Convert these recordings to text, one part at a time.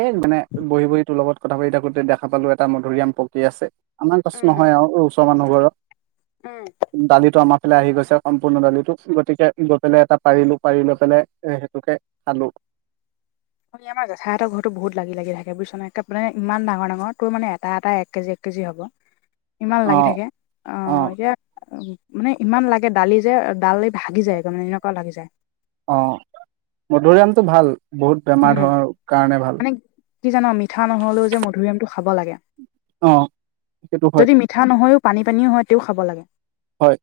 এ, মানে বহি বহি তোৰ লগত কথা পাতি থাকোঁতে দেখা পালোঁ এটা মধুৰিআম পকী আছে। আমাৰ গছ উম, নহয় আৰু, ওচৰৰ মানুহ ঘৰৰ। উম, ডালিটো আমাৰ ফালে আহি গৈছে সম্পূৰ্ণ ডালিটো গতিকে গৈ পেলাই এটা পাৰিলোঁ, পাৰি লৈ পেলাই এ, সেইটোকে খালোঁ। [unintelligible] আমাৰ জেঠাহঁতৰ ঘৰতো বহুত লাগি লাগি থাকে বুজিছনে, একে ইমান ডাঙৰ ডাঙৰ, তোৰ মানে এটা এটা এক কেজি এক কেজি হ'ব। ইমান অ লাগি থাকে, অ' এতিয়া মানে ইমান লাগে ডালি যে ডালি ভাগি যায় মানে এনেকুৱা লাগি যায়। অ' মধুৰিআমটো ভাল, বহুত বেমাৰ উম, ধৰ কাৰণে ভাল। মানে কি জান মিঠা নহ'লেও যে মধুৰিআমটো খাব লাগে। অ' সেইটো হয়। ঠা নহয়ও পানী পানী হয়, তেও খাব লাগে। হয়।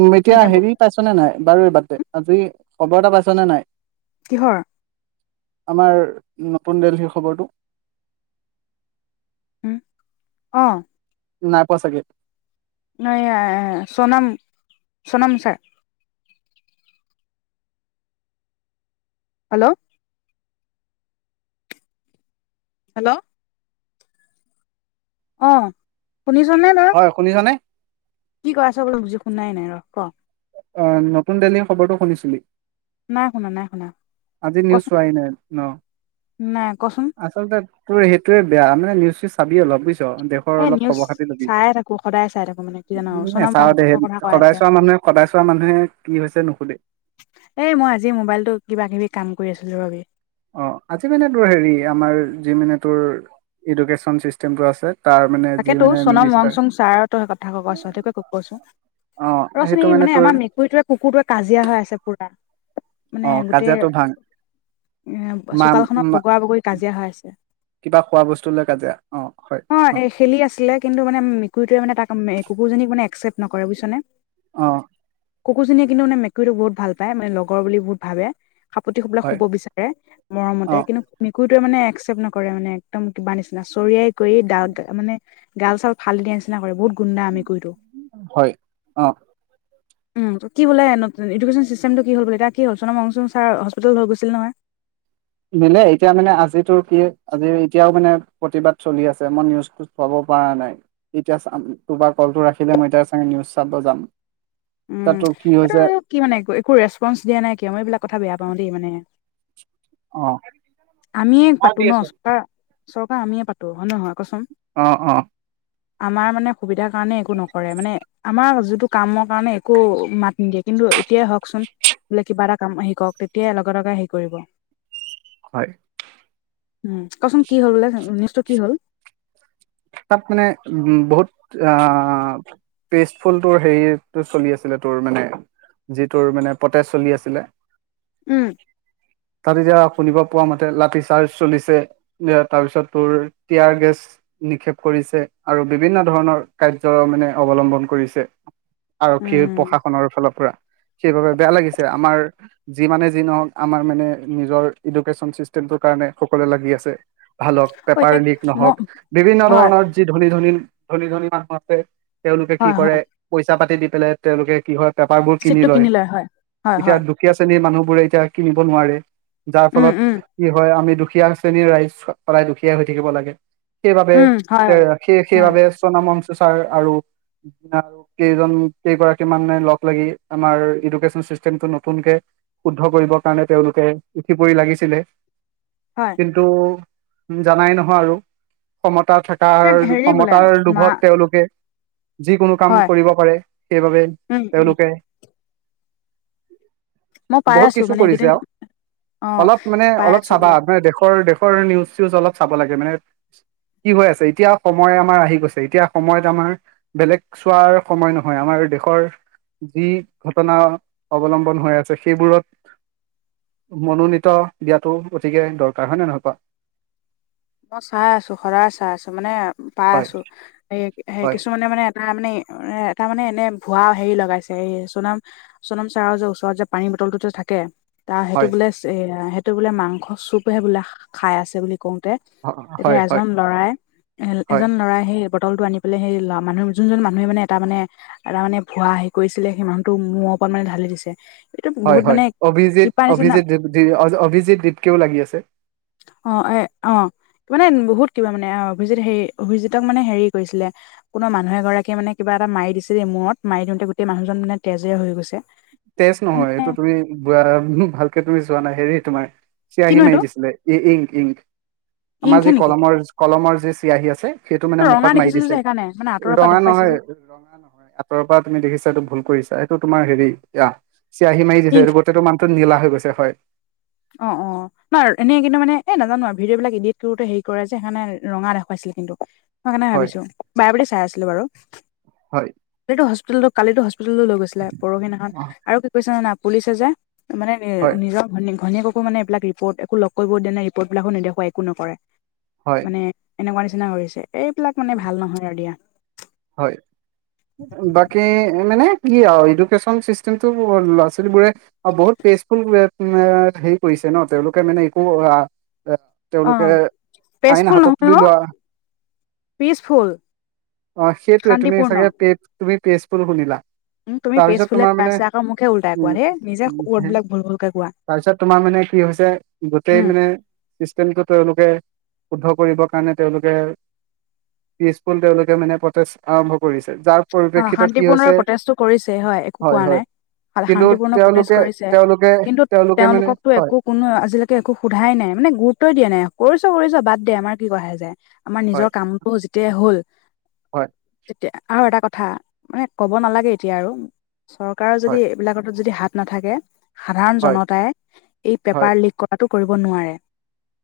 উম, এতিয়া মানে হেৰি পাইছ নে নাই, বাৰু বাদ দে, আজি খবৰ এটা পাইছনে নাই? কিহৰ? আমাৰ নতুন দেলহীৰ খবৰটো। উম, অ'। নাই পোৱা চাগে। নাই [unintelligible] চোনাম, চোনাম ছাৰ। হেল্ল'। হেল্ল'। অ' শুনিছনে [unintelligible] হয়, শুনিছনে? কি কৈ আছ বোলে বুজি শুনাই নাই, ৰ ক'। অ' নতুন দিল্লীৰ খবৰটো শুনিছিলি? নাই শুনা, নাই শুনা। আজি নিউজ কচোন চোৱাই নাই ন'? নাই, কচোন। আচলতে তোৰ সেইটোয়ে বেয়া, মানে নিউজ চিউজ চাবি অলপ বুজিছ, দে শৰ এ অলপ নিউজ খবৰ খাতি ল'বি। চাই থাকো সদায় চাই থাকো মানে কি জানো উ, চনৰ মৰম নেচাওঁ দে, চমৰ কথা কৈ সদায় আছে চোৱা মানুহে সদায় চোৱা মানুহে কি হৈছে নুসোধে। এই মই আজি মোবাইলটো কিবা কিবি কাম কৰি আছিলোঁ ৰবি। অ' আজি মানে তোৰ হেৰি আমাৰ যি মানে তোৰ এডুকেশ্যন চিষ্টেমটো আছে তাৰ মানে যি তাকেতো মানে সুনম মং মিনিষ্টাৰ চুং ছাৰতো সেই কথা কব কৈছো সেইটোকে কব কৈছো অ ৰচোন সেইটো এই মানে তোৰ আমাৰ মেকুৰীটোৱে কুকুৰটোৱে কাজিয়া হৈ আছে পুৰা মানে অ গোটেই কাজিয়াটো ভাং এ মা চোতালখনত মা- বগৰা বগৰী কাজিয়া হৈ আছে কিবা খোৱা বস্তু লৈ কাজিয়া অ হয় অ খেলি আছিলে কিন্তু মানে মেকুৰীটোৱে মানে তাক কুকুৰজনীক মানে একচেপ্ট নকৰে বুজিছনে অ কুকুৰ জনীয়ে কিন্তু মান মেকুৰীটো বহুত ভাল পাই মানে লগৰ বুলি ভাবে সাপোতি পেলাই হয় শুব বিচাৰে অ মৰমতে কিন্তু মেকুৰীটোৱে মানে একচেপ্ট নকৰে মানে একদম কিব নিচিনা চৰিয়াই কৰি দা মানে গাল চাল ফালি দিয়া নিচিনা কৰে বহুত গুন্ডা মেকুৰীটো হয় অ উম কি বোলে এডুকেশ্যন চিষ্টেমটো কি হল বোলে এতিয়া কি হ'ল সুনম মং চুং ছাৰ হস্পিতেল হৈ গৈছিল নহয় নিলে এতিয়া মানে আজিতো কি আজি এতিয়াও মানে প্ৰতিবাদ চলি আছে মই নিউজ চাব পৰা নাই এতিয়া তোমাৰ কলটো ৰাখিলে মই এতিয়া চে নিউজ চাব যাম উম তাতো কি এইটো হৈছে কি মানে একো ৰেচপনচ দিয়া নাই কিয় মই এইবিলাক কথা বেয়া পাওঁ দেই মানে অ আমিয়ে পাতো ন চৰকাৰ চৰকাৰ আমিয়ে পাতো হয় নহয় কচোন অ অ আমাৰ মানে সুবিধাৰ কাৰণে একো নকৰে মানে আমাৰ যিটো কামৰ কাৰণে একো মাত নিদিয়ে কিন্তু এতিয়াই হওকচোন বোলে কিবা এটা কাম শিকক তেতিয়াই লগে লগে হেৰি কৰিব হয় উম কচোন কি হ'ল বোলে নিউজটো কি হ'ল তাত মানে উম বহুত আহ পেষ্টফুলতো হেৰিটো চলি আছিলে তোৰ মানে যিটোৰ মানে পতেচ চলি আছিলে উম তাত এতিয়া শুনিব পোৱা মতে লাঠি চাৰ্জ চলিছে এ তাৰ পিছত তোৰ তিয়াৰ গেছ নিষেপ কৰিছে আৰু বিভিন্ন ধৰণৰ কাৰ্য মানে অৱলম্বন কৰিছে আৰক্ষী উম প্ৰশাসনৰ ফালৰ পৰা সেইবাবে বেয়া লাগিছে আমাৰ যিমানে যি নহওক আমাৰ মানে নিজৰ এডুকেশ্যচন চিষ্টেমটোৰ কাৰণে সকলোৱে লাগি আছে ভাল হওক অ পেপাৰ এতিয়া লিক ম নহওক বিভিন্ন হয় ধৰণৰ যি ধনী ধনীন ধনী ধনী মানুহ আছে তেওঁলোকে কি হয় কৰে হয় পইচা পাতি দি পেলাই তেওঁলোকে কি হয় পেপাৰ বোৰ কিনি চিটটো লয় হয় হয় এতিয়া হয় দুখীয়া শ্ৰেণীৰ মানুহবোৰে এতিয়া কিনিব নোৱাৰে যাৰ উম ফলত উম কি হয় আমি দুখীয়া শ্ৰেণীৰ ৰাইজ সদাই দুখীয়া হৈ থাকিব লাগে সেইবাবে উম হয় এ আৰু সেই হয় সেইবাবে সুনম মং চু ছাৰ আৰু কেইজন কেইগৰাকী মান লগ লাগি আমাৰ এডুকেশ্যন চিষ্টেমটো নতুনকে শুদ্ধ কৰিবৰ কাৰণে তেওঁলোকে উঠি পৰি লাগিছিলে হয় কিন্তু তুমি জানাই নহয় আৰু ক্ষমতাৰ থকাৰ এতিয়া হেৰি বোলে ক্ষমতাৰ মা লোভত তেওঁলোকে যিকোনো কাম হয় কৰিব পাৰে সেইবাবে উম উম তেওঁলোকে মই [inaudible] পাই বহুত আছো কিছু মানে এইকেইদিন কৰিছে আও অ অলপ মানে পাই অলপ আছো চাবা বোলে মানে দেশৰ দেশ- কৰ নিউজ চিউজ অলপ চাব লাগে মেনে- কি হৈ আছে এতিয়া সময় আমাৰ আহি গৈছে এতিয়া সময়ত আমাৰ- বেলেগ চোৱাৰ সময় নহয় আমাৰ দেশৰ- যি ঘটনা অৱলম্বন হৈ আছে সেইবোৰত- মনোনীত দিয়াতো অতিকে দৰকাৰ হয় নে নহয় কোৱা। মই চাই আছো সদায় চাই আছো মানে পাই আছো এই হয় কিছুমানে মানে- তা মানে এ তা মানে এনে ভুৱা হেৰি লগাইছে এই চুনাম- চুনাম চাৰৰ যে ওচৰত যে পানীৰ বটলটো যে থাকে- তাৰ সেইটো হয় বোলে এ সেইটো বোলে মাংস চুপহে বোলে খাই আছে বুলি কওঁতে- তেতিয়া হয় হয় হয় এজন লৰাই হয় এজন লৰাই সেই- বটলটো আনি পেলাই সেই লৱা মানুহ যোনজন মানুহে মানে এটা মানে- এটা মানে ভুৱা হেই কৰিছিলে সেই মানুহটো মূৰ ওপত মানে ঢালি দিছে। এইটো হয় বহুত হয়, মানে অভিজিত কিবা নিচিনা অভিজিত অভিজিত দিপকেও লাগি আছে। অঁ' এ অঁ' মানে বহুত কিবা মানে অঁ অভিজিত হেৰি, অভিজিতক মানে হেৰি কৰিছিলে- কোনো মানুহ এগৰাকীয়ে মানে কিবা এটা মাৰি দিছে দেই মূৰত, মাৰি দিওঁতে গোটেই মানুহজন মানে তেজে হৈ গৈছে। তেজ নহয়, মানে এইটো তুমি বোৱা ভালকে তুমি চোৱা নাই, হেৰি তোমাৰ- চিয়াহী কিনো মাৰি এইটো দিছিলে, ই-ইংক, ইংক আমাৰ ইংকহে যি নেকি কলমৰ, কলমৰ যে চিয়াহী আছে। সেইটো মানে এইটো ৰঙা মুখত মাৰি দেখিছিলো যে দিছে, সেইকাৰণে মানে আঁতৰৰ পৰা ৰঙা দেখুৱাইছে নহয়। যে আঁতৰ পৰা তুমি দেখিছা, এইটো ভুল কৰিছা। এইটো তোমাৰ হেৰি য়া চিয়াহী মাৰি দিছে ইংক এইটো বহুত- তেতো মানুহটো নীলা হৈ গৈছে হয়। অঁ' অঁ' নহ এনে কিন্তু মানে এই নাজানো আৰু ভিডিঅ' বিলাক ইডিট কৰোতে হেৰি কৰে যে সেইকানে ৰঙা দেখুৱাইছিলে কিন্তু। স কাৰণে হয় ভাবিছো বাৰে বুলি চাই আছিলো বাৰু হয় এটো হস্পিতেলটো- কালিতো হস্পিতেললো গৈছিলে পৰহিনাখন, অ আৰু কি কৈছে না পুলিচে যে মানে হয় নিজৰ- ঘনী ঘনীয়েককো মানে এইবিলাক ৰিপৰ্ট একো লগ কৰিবও দিয়া নাই ৰিপৰ্টবিলাকো নেদেখোৱাই একো নকৰে। হয় মানে এনেকুৱা নিচিনা কৰিছে এইবিলাক মানে ভাল নহয় আৰু দিয়া। হয়। বাকী এ মানে কি আও এডুকেচন চিষ্টেমটো ল'ৰা ছোৱালী বোৰে- অ' বহুত পেষ্ফুল ৱেব এ হেৰি কৰিছে ন, তেওঁলোকে মানে একো আ- অ তেওঁলোকে, আইন পেচফুল হাতত নহয় তুলি অ লোৱা- পিচফুল। অ' সেইটোৱেই তুমি শান্তিপূৰ্ণ চাগে পেজ তুমি পেজফুল শুনিলা। উম' তুমি তাৰপিছত পেছফুলেই তোমাৰ কৈ মানে আছা, আকৌ মোক হে উলোটাই কোৱা দেই, নিজে ৱৰ্ডবিলাক ভুল ভুলকে কোৱা। তাপিছত তোমাৰ মানে, কি হৈছে উম গোটেই মানে- চিষ্টেমটো তেওঁলোকে, শুদ্ধ কৰিবৰ কাৰণে তেওঁলোকে- পিচফুল, তেওঁলোকে মানে পৰ্তেষ্ট আৰম্ভ কৰিছে। যাৰ- অঁ' পৰিপ্ৰেক্ষিতত কি শান্তিপূৰ্ণৰে হৈছে প্ৰটেষ্টটো কৰিছে হয়, একো কোৱা নাই। কিন্তু শান্তিপূৰ্ণ প্ৰটেষ্ট তেওঁলোকে কৰিছে, তেওঁলোকে কিন্তু তেওঁলোকে মানে তেওঁলোককটো হয় একো- কোনো আজিলৈকে একো সোধাই নাই, মানে গুৰুত্বই দিয়া নাই কৰিছ, কৰিছ বাদ দে আমাৰ কি আহে যায়। আমাৰ হয় নিজৰ কামটো যেতিয়াই হ'ল। হয়। এতিয়া আৰু এটা কথা মানে ক'ব নালাগে এতিয়া আৰু চৰকাৰৰ যদি হয় এইবিলাকটো যদি হাত- নাথাকে সাধাৰণ হয় জনতাই, এই পেপাৰ হয় লিক কটাটো কৰিব নোৱাৰে।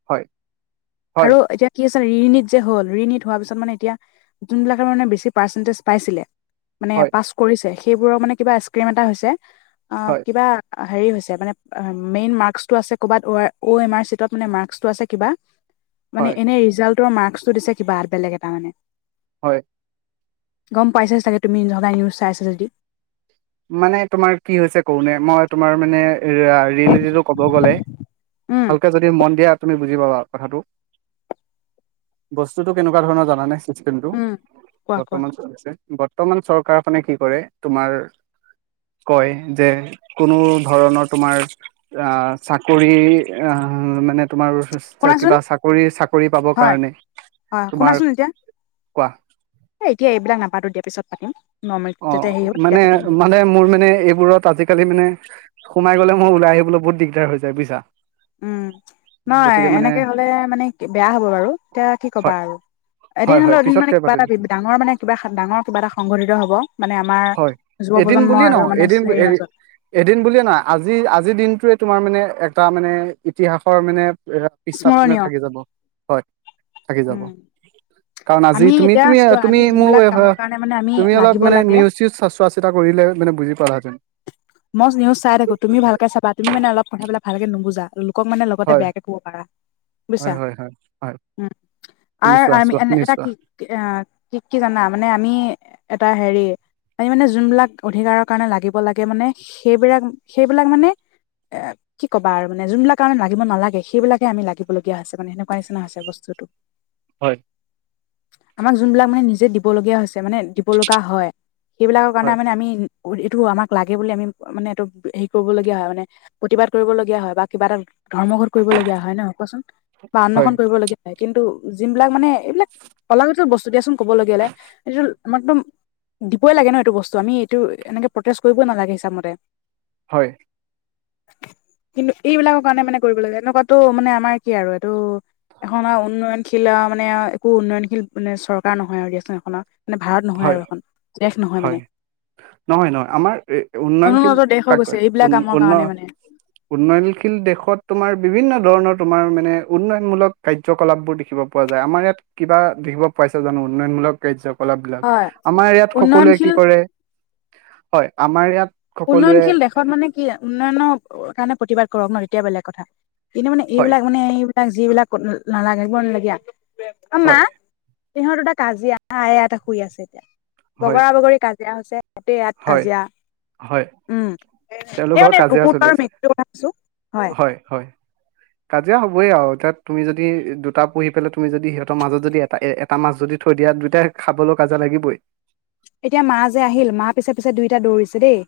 হয় হয় আৰু এতিয়া- কি আছে ৰিণীট যে হ'ল, ৰিণীট হোৱাৰ পিছত মানে এতিয়া যোনবিলাকে মানে বেছি পাৰ্চেণ্টেজ পাইছিলে- মানে হয় পাছ কৰিছে, সেইবোৰৰ মানে কিবা স্ক্ৰীম এটা হৈছে। অ' হয় কিবা হেৰি হৈছে মানে মেইন মাৰ্কছটো আছে ক'বাত উৱে উয়েমাৰ চিটত মানে মাৰ্কটো আছে কিবা। মানে হয় এনে ৰিজাল্টৰ মাৰ্কচটো দিছে কিবা বেলেগ এটা মানে। হয়। পাইছাই ছাগে তুমি সদায় নিউজ চাইচা যদি। মানে তোমাৰ কি হৈছে ক'ব নোৱাৰিম, মই তোমাৰ মানে আহ' ৰিল ক'ব গ'লে, উম ভালকে যদি যদি মন দিয়া তুমি বুজি পাবা কথাটো, বস্তুটো কেনেকুৱা ধৰণৰ জানানে? চিষ্টেমটো, উম কোৱা কোৱা বৰ্তমান, [unintelligible] বৰ্তমান চৰকাৰখনে কি কৰে তোমাৰ কয় যে, কোনো ধৰণৰ তোমাৰ আহ' চাকৰি আহ' মানে তোমাৰ চা শুনাচোন কিবা চাকৰি-চাকৰি পাব হয় কাৰণে, হয় শুনাচোন তোমাৰ এতিয়া কোৱা? এ এতিয়া এইবিলাক নাপাটো দিয়া পিছত পাতিম। নৰ্মেল যেতিয়া হেৰি অ' হ'ব তেতিয়া মানে, পাতিম দিয়া মানে মোৰ মানে এইবোৰত আজি কালি মানে সোমাই গ'লে মই ওলাই আহিবলৈ বহুত দিগদাৰ হৈ যায় বুইছা। উমঁ' নহয় এনেকে হ'লে মানে বেয়া হ'ব বাৰু, এতিয়া কি কবা হয় আৰু। এদিন হয় হয় হ'লেও এদিন মানে পিছতকে কিবা পাতিম এটা বিপ, ডাঙৰ মানে কিবা ডাঙৰ কিবা এটা সংঘটিত হ'ব। মানে আমাৰ হয় এদিন যুৱ-প্ৰজন্ম বুলিয়ে আৰু নহয় মানে এদিন হেৰি মাজত। এদিন বুলিয়ে নহয়, আজি আজিৰ দিনটোৱে তোমাৰ মানে এটা মানে ইতিহাসৰ মানে পিষ্টাত মানে স্মৰণীয় থাকি যাব। হয় থাকি যাব। উম কাৰণ আজি আমি তুমি এতিয়া তুমি চোৱা তুমি আমি যোনবিলাক মোৰ কামৰ কাৰণে মানে আমি তুমি অলপ লাগিব মানে লাগে নিউজ চোৱা চিতা কৰিলে মানে বুজি পালা হেঁতেন। মই নিউজ চাই থাকো, তুমি ভালকে চাবা, তুমি মানে অলপ কথা বিলাক অলপ ভালকে নুবুজা। লোকক মানে লগতে হয় বেয়াকে ক'ব পাৰা, বুজিছা। হয় হয় হয় হয় উমঁ' তুমি আৰু চোৱা আৰু চোৱা এনে নিউজ এটা চোৱা কি- আহ' কি কি জানা মানে আমি এটা হেৰি- আমি মানে যোনবিলাক অধিকাৰৰ কাৰণে লাগিব লাগে মানে সেইবিলাক, সেইবিলাক মানে [unintelligible] কি ক'ব আৰু মানে যোনবিলাক আমি লাগিব নালাগে, সেইবিলাকে আমি লাগিবলগীয়া হৈছে মানে সেনেকোৱা নিচিনা হৈছে বস্তুটো। [unintelligible] হয়। আমাক যোনবিলাক মানে নিজে দিবলগীয়া হৈছে, মানে দিব লগা হয়। সেইবিলাকৰ কাৰণে হয় মানে আমি এইটো আমাক লাগে বুলি আমি মানে এইটো হেৰি কৰিবলগীয়া হয় মানে প্ৰতিবাদ কৰিবলগীয়া হয় বা কিবা এটা ধৰ্মঘোট কৰিব লগীয়া হয় নহয় কোৱাচোন বা হয় আন্নখনন কৰিব লগগীয়া হয়। কিন্তু যোন বিলাক মানে এইবিলাক অলাগতিয়াল বস্তু দিয়াচোন কবলে গ'লে, এইটো আমাৰ একদম দিবই লাগে ন' এইটো বস্তু আমি এইটো এনেকে প্ৰটেষ্ট কৰিবই নালাগে হিচাপমতে। হয়। কিন্তু এইবিলাকৰ কাৰণে মানে কৰিব লাগে। এনেকুৱাটো মানে আমাৰ কি আৰু এইটো এখন আৰু উন্নয়নশীল আৰু মানে একো উন্নয়নশীল মানে চৰকাৰ নহয় আৰু দিয়াচোন এখনৰ। মানে ভাৰত নহয় হয় আৰু এখন, দেশ নহয় হয় মানে। নহয় নহয়, আমাৰ উন্নয়নশীল অনুন্নত দেশ হৈ কাক গৈছে কয়, এইবিলাক কামৰ উন্ন কাৰণে মানে উন্নয়নশীল দেশত তোমাৰ বিভিন্ন ধৰণৰ তোমাৰ মানে উন্নয়নমূলক কাৰ্যকলাপবোৰ দেখিব পোৱা যায়। আমাৰ ইয়াত কিবা দেখিব পাইছে জানো উন্নয়নমূলক কাৰ্যকলাপ বিলাক। হয় আমাৰ ইয়াত উন্নয়নশীল তে হয়, আমাৰ ইয়াত সকলোৱে উন্নয়নশীল দেশত মানে কি, উন্নয়নৰ কাৰণে, প্ৰতিবাদ কৰক ন তেতিয়া বেলেগ কথা। কিন্তু মানে, হয় এইবিলাক মানে এইবিলাক যিবিলাক নালাগিব লগীয়া অ', মা হয় সিহঁত দুটা কাজিয়া, আ এটা শুই আছে, হয় বগৰা-বগৰী কাজিয়া হৈছে। তাতে ইয়াত হয় কাজিয়া। হয়। উম, [unintelligible] এ তেওঁলোকৰ মানে কাজিয়া কুকুৰ আৰু চলিছে। মেকুৰীটো কথা কৈছোঁ, হয়। হয়। [inaudible] কাজিয়া হ'বই আৰু, এতিয়া তুমি যদি দুটা পুহি পেলাই তুমি যদি সিহঁতৰ মাজত যদি এটা এ এটা মাছ যদি থৈ দিয়া দুইটাই খাবলৈ কাজিয়া লাগিবই। এতিয়া মা যে আহিল, মা পিছে, পিছে দুইটা দৌৰিছে দেই।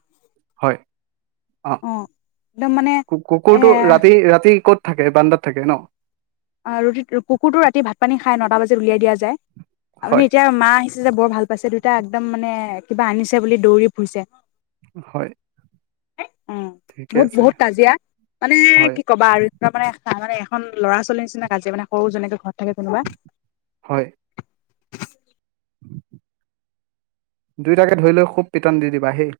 হয়, অ', একদম মানে এ কুকুৰটো ৰাতি, ৰাতি ক'ত থাকে, বাৰাণ্ডাত থাকে ন। অ', ৰুটি, কুকুৰটো ৰাতি ভাত-পানী খাই, নটা বাজিত উলিয়াই দিয়া যায়। আপুনি হয়, এতিয়া মা আহিছে যে বৰ ভাল পাইছে, দুইতটা একদম মানে কিবা আনিছে বুলি দৌৰি ফুৰিছে। হয়। অ', ঠিকে বহুত, আছে, বহুত কাজিয়া মানে হয়, কি কবা আৰু। তাৰ মানে, মানে এখন ল'ৰা-ছোৱালীৰ নিচিনা কাজিয়া মানে সৰু যেনেকে ঘৰত থাকে তেনেকুৱা। হয়। দুইটাকে ধৰি লৈ খুব পিটন দি দিবা হেই।